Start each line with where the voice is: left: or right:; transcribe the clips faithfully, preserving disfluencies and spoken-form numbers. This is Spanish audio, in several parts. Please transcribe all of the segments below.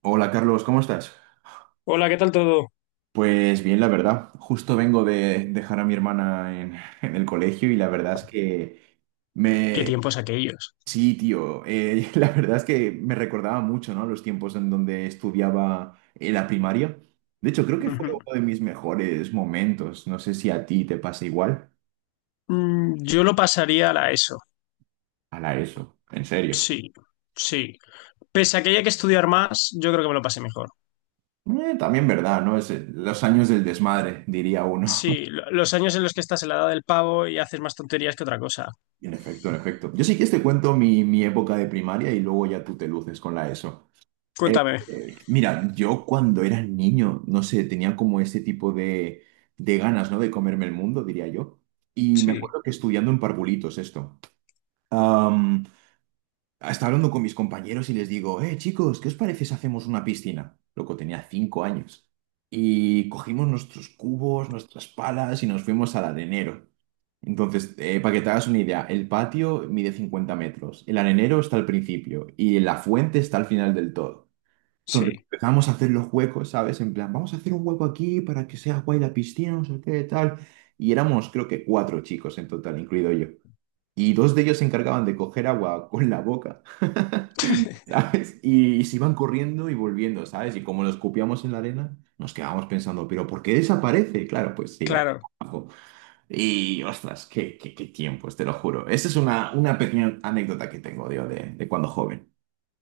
right: Hola Carlos, ¿cómo estás?
left: Hola, ¿qué tal todo?
right: Pues bien, la verdad. Justo vengo de dejar a mi hermana en, en el colegio y la verdad es que
left: ¿Qué
right: me...
left: tiempos aquellos?
right: Sí, tío, eh, la verdad es que me recordaba mucho, ¿no? Los tiempos en donde estudiaba en la primaria. De hecho, creo que fue
left: Ujú.
right: uno de mis mejores momentos. No sé si a ti te pasa igual.
left: Mm, Yo lo pasaría a la E S O.
right: A la E S O, en serio.
left: Sí, sí. Pese a que haya que estudiar más, yo creo que me lo pasé mejor.
right: Eh, también verdad, ¿no? Es eh, los años del desmadre, diría uno.
left: Sí, lo- los años en los que estás en la edad del pavo y haces más tonterías que otra cosa.
right: En efecto, en efecto. Yo sí que te cuento mi, mi época de primaria y luego ya tú te luces con la E S O. Eh,
left: Cuéntame.
right: eh, mira, yo cuando era niño, no sé, tenía como ese tipo de, de ganas, ¿no? De comerme el mundo, diría yo. Y me
left: Sí,
right: acuerdo que estudiando en Parvulitos esto, am, estaba hablando con mis compañeros y les digo, eh, chicos, ¿qué os parece si hacemos una piscina? Loco, tenía cinco años. Y cogimos nuestros cubos, nuestras palas y nos fuimos al arenero. Entonces, eh, para que te hagas una idea, el patio mide cincuenta metros, el arenero está al principio y la fuente está al final del todo. Entonces
left: sí,
right: empezamos a hacer los huecos, ¿sabes? En plan, vamos a hacer un hueco aquí para que sea guay la piscina, no sé qué, tal. Y éramos, creo que cuatro chicos en total, incluido yo. Y dos de ellos se encargaban de coger agua con la boca, ¿sabes? Y, se iban corriendo y volviendo, ¿sabes? Y como lo escupíamos en la arena, nos quedábamos pensando, ¿pero por qué desaparece? Claro, pues se iba
left: claro.
right: abajo. Y ostras, qué, qué, qué tiempos, te lo juro. Esa es una, una pequeña anécdota que tengo, digo, de, de cuando joven.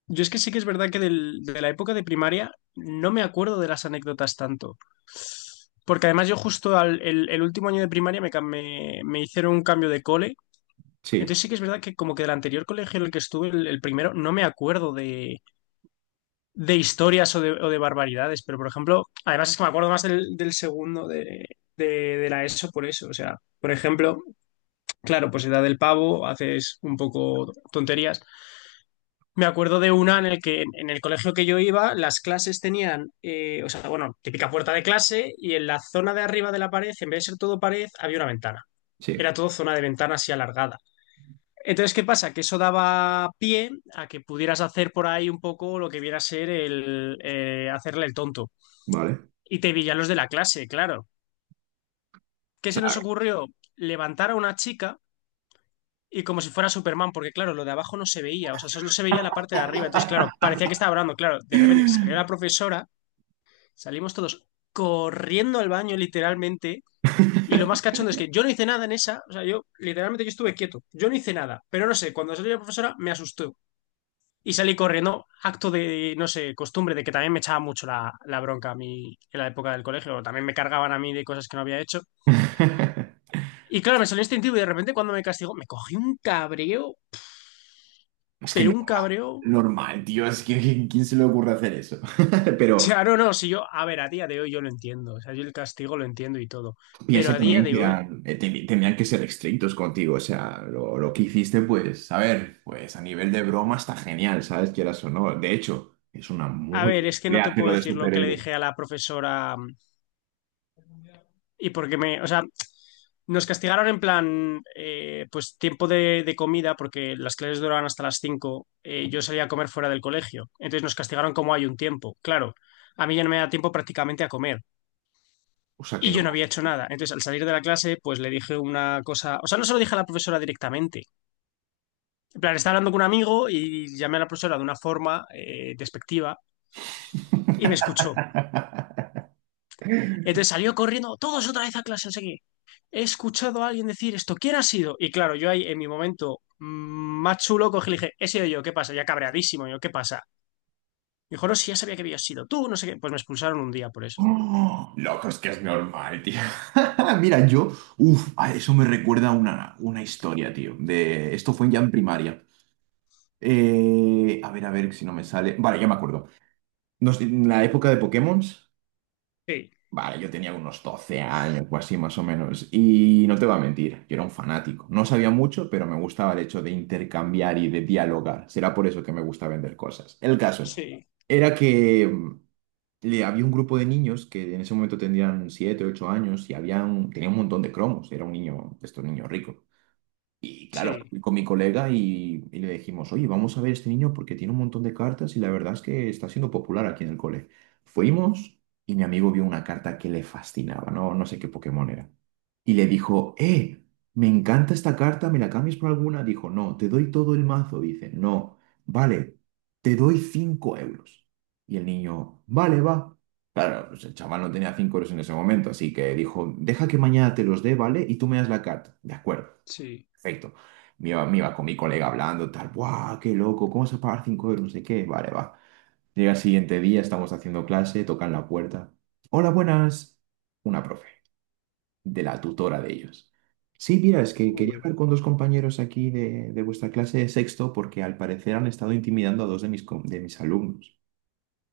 left: Yo es que sí que es verdad que del- de la época de primaria no me acuerdo de las anécdotas tanto. Porque además yo justo al, el, el último año de primaria me, cam- me, me hicieron un cambio de cole. Entonces
right: Sí,
left: sí que es verdad que como que del anterior colegio en el que estuve, el, el primero, no me acuerdo de, de historias o de, o de barbaridades, pero por ejemplo, además es que me acuerdo más del, del segundo de, de, de la E S O por eso, o sea, por ejemplo, claro, pues edad del pavo, haces un poco tonterías. Me acuerdo de una en el que en el colegio que yo iba, las clases tenían, eh, o sea, bueno, típica puerta de clase y en la zona de arriba de la pared, en vez de ser todo pared, había una ventana.
right: sí,
left: Era todo zona de ventana así alargada. Entonces, ¿qué pasa? Que eso daba pie a que pudieras hacer por ahí un poco lo que viera a ser el eh, hacerle el tonto.
right: vale. O
left: Y te pillan los de la clase, claro. ¿Qué se nos
right: sea,
left: ocurrió? Levantar a una chica y como si fuera Superman, porque claro, lo de abajo no se veía, o sea, solo se veía la parte de arriba. Entonces, claro, parecía que estaba hablando, claro. De repente salió la profesora, salimos todos corriendo al baño literalmente. Y lo más cachondo es que yo no hice nada en esa, o sea, yo literalmente yo estuve quieto, yo no hice nada, pero no sé, cuando salió la profesora me asustó. Y salí corriendo, acto de, no sé, costumbre, de que también me echaba mucho la, la bronca a mí en la época del colegio, también me cargaban a mí de cosas que no había hecho. Y claro, me salió instintivo y de repente cuando me castigó, me cogí un cabreo,
right: Es que
left: pero
right: no,
left: un cabreo.
right: normal, tío, es que ¿quién quién se le ocurre hacer eso? Pero
left: Ya, no, no, si yo, a ver, a día de hoy yo lo entiendo, o sea, yo el castigo lo entiendo y todo, pero
right: piensa
left: a día
right: también
left: de
right: que
left: hoy,
right: eran, eh, te- tenían que ser estrictos contigo, o sea, lo, lo que hiciste, pues, a ver, pues a nivel de broma está genial, ¿sabes? Quieras o no. De hecho, es una
left: a
right: muy
left: ver,
right: buena
left: es que no
right: idea
left: te puedo
right: hacerlo de
left: decir lo que le
right: superhéroe,
left: dije a la profesora. mm, Y porque me, o sea, nos castigaron en plan, eh, pues tiempo de, de comida, porque las clases duraban hasta las cinco. Eh, yo salía a comer fuera del colegio. Entonces nos castigaron como hay un tiempo. Claro, a mí ya no me da tiempo prácticamente a comer.
right: o sea que
left: Y yo no
right: no.
left: había hecho nada. Entonces, al salir de la clase, pues le dije una cosa. O sea, no se lo dije a la profesora directamente. En plan, estaba hablando con un amigo y llamé a la profesora de una forma eh, despectiva y me escuchó. Entonces salió corriendo, todos otra vez a clase, no sé qué. He escuchado a alguien decir esto, ¿quién ha sido? Y claro, yo ahí en mi momento mm, más chulo cogí y le dije, he sido yo, ¿qué pasa? Ya cabreadísimo, yo, ¿qué pasa? Me dijo, no, si ya sabía que habías sido tú, no sé qué. Pues me expulsaron un día por eso.
right: Oh, loco, es que es normal, tío. Mira, yo, uff, eso me recuerda a una, una historia, tío, de, esto fue ya en primaria. Eh, a ver, a ver si no me sale. Vale, ya me acuerdo. Nos- en la época de Pokémon,
left: Sí,
right: vale, yo tenía unos doce años o así más o menos. Y no te voy a mentir, yo era un fanático. No sabía mucho, pero me gustaba el hecho de intercambiar y de dialogar. Será por eso que me gusta vender cosas. El caso
left: sí,
right: era que mm, le- había un grupo de niños que en ese momento tendrían siete, ocho años y habían, tenía un montón de cromos. Era un niño, de estos niños ricos. Y claro,
left: sí,
right: fui con mi colega y, y le dijimos, oye, vamos a ver este niño porque tiene un montón de cartas y la verdad es que está siendo popular aquí en el cole. Fuimos y mi amigo vio una carta que le fascinaba, no, no sé qué Pokémon era. Y le dijo, eh, me encanta esta carta, ¿me la cambias por alguna? Dijo, no, te doy todo el mazo. Dice, no, vale, te doy cinco euros. Y el niño, vale, va. Claro, pues el chaval no tenía cinco euros en ese momento, así que dijo, deja que mañana te los dé, ¿vale? Y tú me das la carta. De acuerdo.
left: sí.
right: Perfecto. Me iba, me iba con mi colega hablando, tal, ¡guau! ¡Qué loco! ¿Cómo se pagar cinco euros? No sé qué. Vale, va. Llega el siguiente día, estamos haciendo clase, tocan la puerta. Hola, buenas. Una profe, de la tutora de ellos. Sí, mira, es que quería
left: Uy,
right: hablar con dos compañeros aquí de, de vuestra clase de sexto porque al parecer han estado intimidando a dos de mis, com- de mis alumnos.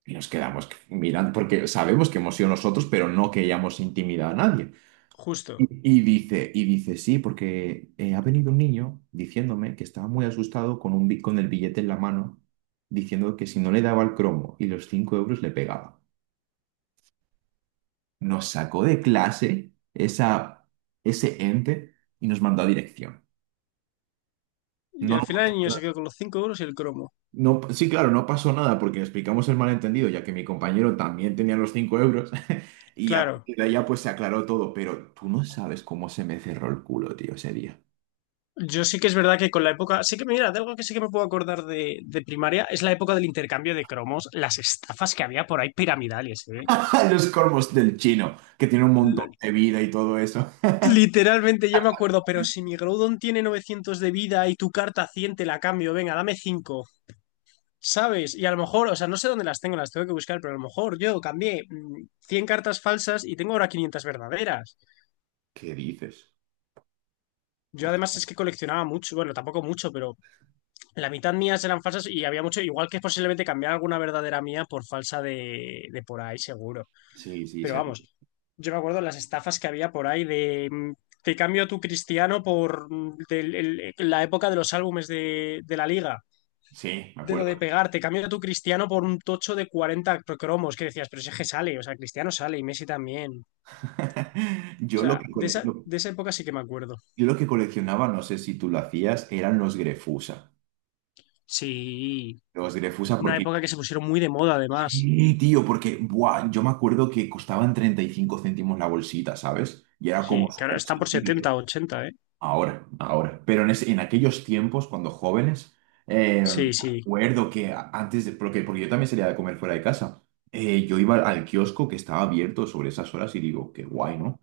right: Y nos quedamos mirando porque sabemos que hemos sido nosotros, pero no queríamos intimidar a nadie.
left: justo.
right: Y, y dice, y dice, sí, porque eh, ha venido un niño diciéndome que estaba muy asustado con, un, bi- con el billete en la mano, diciendo que si no le daba el cromo y los cinco euros le pegaba. Nos sacó de clase esa, ese ente y nos mandó a dirección.
left: ¿Y
right: No,
left: al
right: no
left: final el
right: pasó
left: niño se
right: nada.
left: quedó con los cinco euros y el cromo?
right: No- sí, claro, no pasó nada porque explicamos el malentendido, ya que mi compañero también tenía los cinco euros y a
left: Claro.
right: partir de allá pues se aclaró todo, pero tú no sabes cómo se me cerró el culo, tío, ese día.
left: Yo sí que es verdad que con la época, sí que mira, de algo que sí que me puedo acordar de, de primaria es la época del intercambio de cromos, las estafas que había por ahí piramidales,
right: A los corvos del chino, que tiene un montón
left: ¿eh?
right: de vida y todo eso.
left: Literalmente, yo me acuerdo, pero si mi Groudon tiene novecientos de vida y tu carta cien te la cambio, venga, dame cinco. ¿Sabes? Y a lo mejor, o sea, no sé dónde las tengo, las tengo que buscar, pero a lo mejor yo cambié mm, cien cartas falsas y tengo ahora quinientas verdaderas.
right: ¿Qué dices?
left: Yo además
right: Hostia.
left: es que coleccionaba mucho, bueno, tampoco mucho, pero la mitad mías eran falsas y había mucho, igual que posiblemente cambiar alguna verdadera mía por falsa de, de por ahí, seguro.
right: Sí, sí,
left: Pero
right: sí,
left: vamos, yo me acuerdo las estafas que había por ahí de mm, te cambio tu Cristiano por mm, del- el- la época de los álbumes de, de la liga.
right: sí, me
left: De lo
right: acuerdo.
left: de pegar, te cambio tu Cristiano por un tocho de cuarenta cromos que decías, pero ese que sale, o sea, Cristiano sale y Messi también. O
right: Yo lo
left: sea,
right: que
left: de
right: cole-
left: esa,
right: lo-
left: de esa época sí que me acuerdo.
right: yo lo que coleccionaba, no sé si tú lo hacías, eran los Grefusa.
left: Sí,
right: Los Grefusa
left: una
right: porque...
left: época que se pusieron muy de moda además.
right: Sí, tío, porque buah, yo me acuerdo que costaban treinta y cinco céntimos la bolsita, ¿sabes? Y era
left: Sí,
right: como
left: que ahora
right: súper
left: están por
right: accesible.
left: setenta ochenta, ¿eh?
right: Ahora, ahora. Pero en, ese- en aquellos tiempos, cuando jóvenes, eh, me
left: Sí, sí,
right: acuerdo que a- antes de, porque, porque yo también salía de comer fuera de casa, eh, yo iba al kiosco que estaba abierto sobre esas horas y digo, qué guay, ¿no?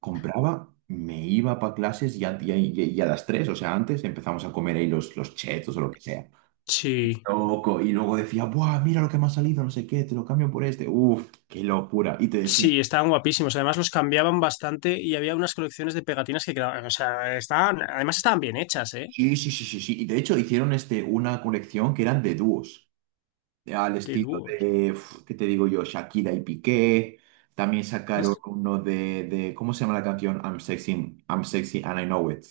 right: Compraba, me iba para clases y a, y a- y a las tres, o sea, antes empezamos a comer ahí los, los chetos o lo que sea.
left: sí.
right: Loco, y luego decía, ¡buah, mira lo que me ha salido, no sé qué, te lo cambio por este! ¡Uf, qué locura! Y te decían,
left: Sí, estaban guapísimos. Además los cambiaban bastante y había unas colecciones de pegatinas que quedaban, o sea, estaban, además estaban bien hechas, ¿eh?
right: sí, sí, sí, sí, sí. Y de hecho hicieron este, una colección que eran de dúos. Eh, al
left: De
right: estilo
left: dúos.
right: de, uf, ¿qué te digo yo? Shakira y Piqué. También sacaron
left: Es-
right: uno de, de- ¿cómo se llama la canción? I'm sexy, I'm sexy and I know it.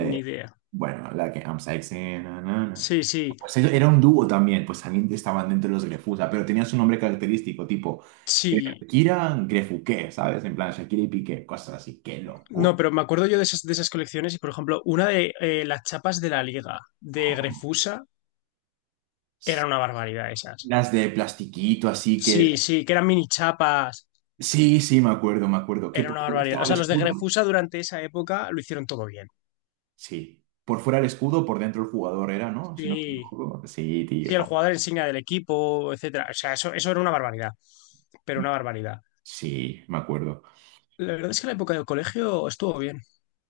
left: Ni idea.
right: bueno, la que I'm sexy. Na, na, na.
left: Sí, sí,
right: Pues ellos- era un dúo también, pues también estaban dentro de los Grefusa, pero tenían su nombre característico, tipo
left: sí.
right: Shakira Grefuqué, ¿sabes? En plan Shakira y Piqué, cosas así, qué
left: No,
right: locura.
left: pero me acuerdo yo de esas, de esas colecciones y, por ejemplo, una de eh, las chapas de la Liga de Grefusa, era una barbaridad esas.
right: Las de plastiquito, así que...
left: Sí, sí, que eran mini chapas.
right: Sí, sí, me acuerdo, me acuerdo. Que
left: Era
right: por
left: una
right: fuera
left: barbaridad. O
right: estaba el
left: sea, los de
right: escudo.
left: Grefusa durante esa época lo hicieron todo bien.
right: Sí. Por fuera el escudo, por dentro el jugador era, ¿no? Si no me
left: Sí,
right: equivoco. Sí,
left: sí, el
right: tío.
left: jugador insignia del equipo, etcétera. O sea, eso, eso era una barbaridad, pero una barbaridad.
right: Sí, me acuerdo.
left: La verdad es que la época del colegio estuvo bien.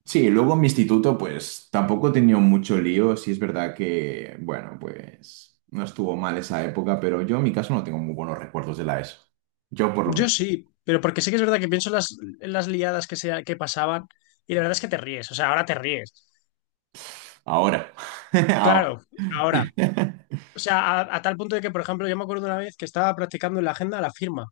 right: Sí, luego en mi instituto, pues tampoco he tenido mucho lío. Sí, es verdad que, bueno, pues no estuvo mal esa época, pero yo en mi caso no tengo muy buenos recuerdos de la E S O. Yo por lo
left: Yo
right: menos.
left: sí, pero porque sí que es verdad que pienso en las, en las liadas que, se, que pasaban y la verdad es que te ríes, o sea, ahora te ríes.
right: Ahora.
left: Claro,
right: Ahora.
left: ahora. O sea, a, a tal punto de que, por ejemplo, yo me acuerdo una vez que estaba practicando en la agenda la firma.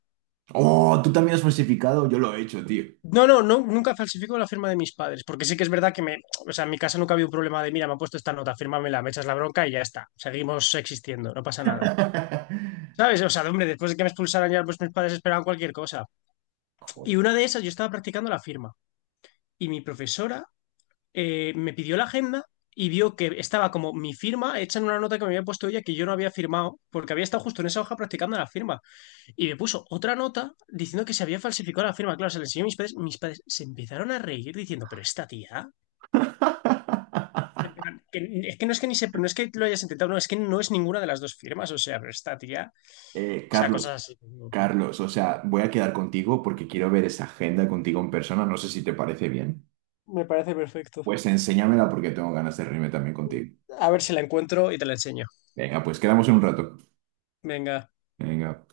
right: Oh, tú también has falsificado. Yo lo he hecho, tío.
left: No, no, no, nunca falsifico la firma de mis padres, porque sí que es verdad que me, o sea, en mi casa nunca había un problema de, mira, me han puesto esta nota, fírmamela, me echas la bronca y ya está, seguimos existiendo, no pasa nada. ¿Sabes? O sea, hombre, después de que me expulsaran ya, pues mis padres esperaban cualquier cosa. Y
right: Joder.
left: una de esas, yo estaba practicando la firma y mi profesora eh, me pidió la agenda y vio que estaba como mi firma hecha en una nota que me había puesto ella que yo no había firmado porque había estado justo en esa hoja practicando la firma. Y me puso otra nota diciendo que se había falsificado la firma. Claro, se la enseñó a mis padres. Mis padres se empezaron a reír diciendo, pero esta tía, en plan, que- es que no es que ni se, no es que lo hayas intentado, no, es que no es ninguna de las dos firmas. O sea, pero esta tía,
right: Eh,
left: o sea, cosas
right: Carlos.
left: así.
right: Carlos, o sea, voy a quedar contigo porque quiero ver esa agenda contigo en persona. No sé si te parece bien.
left: Me parece perfecto.
right: Pues enséñamela porque tengo ganas de reunirme también contigo.
left: A ver si la encuentro y te la enseño.
right: Venga, pues quedamos en un rato.
left: Venga.
right: Venga.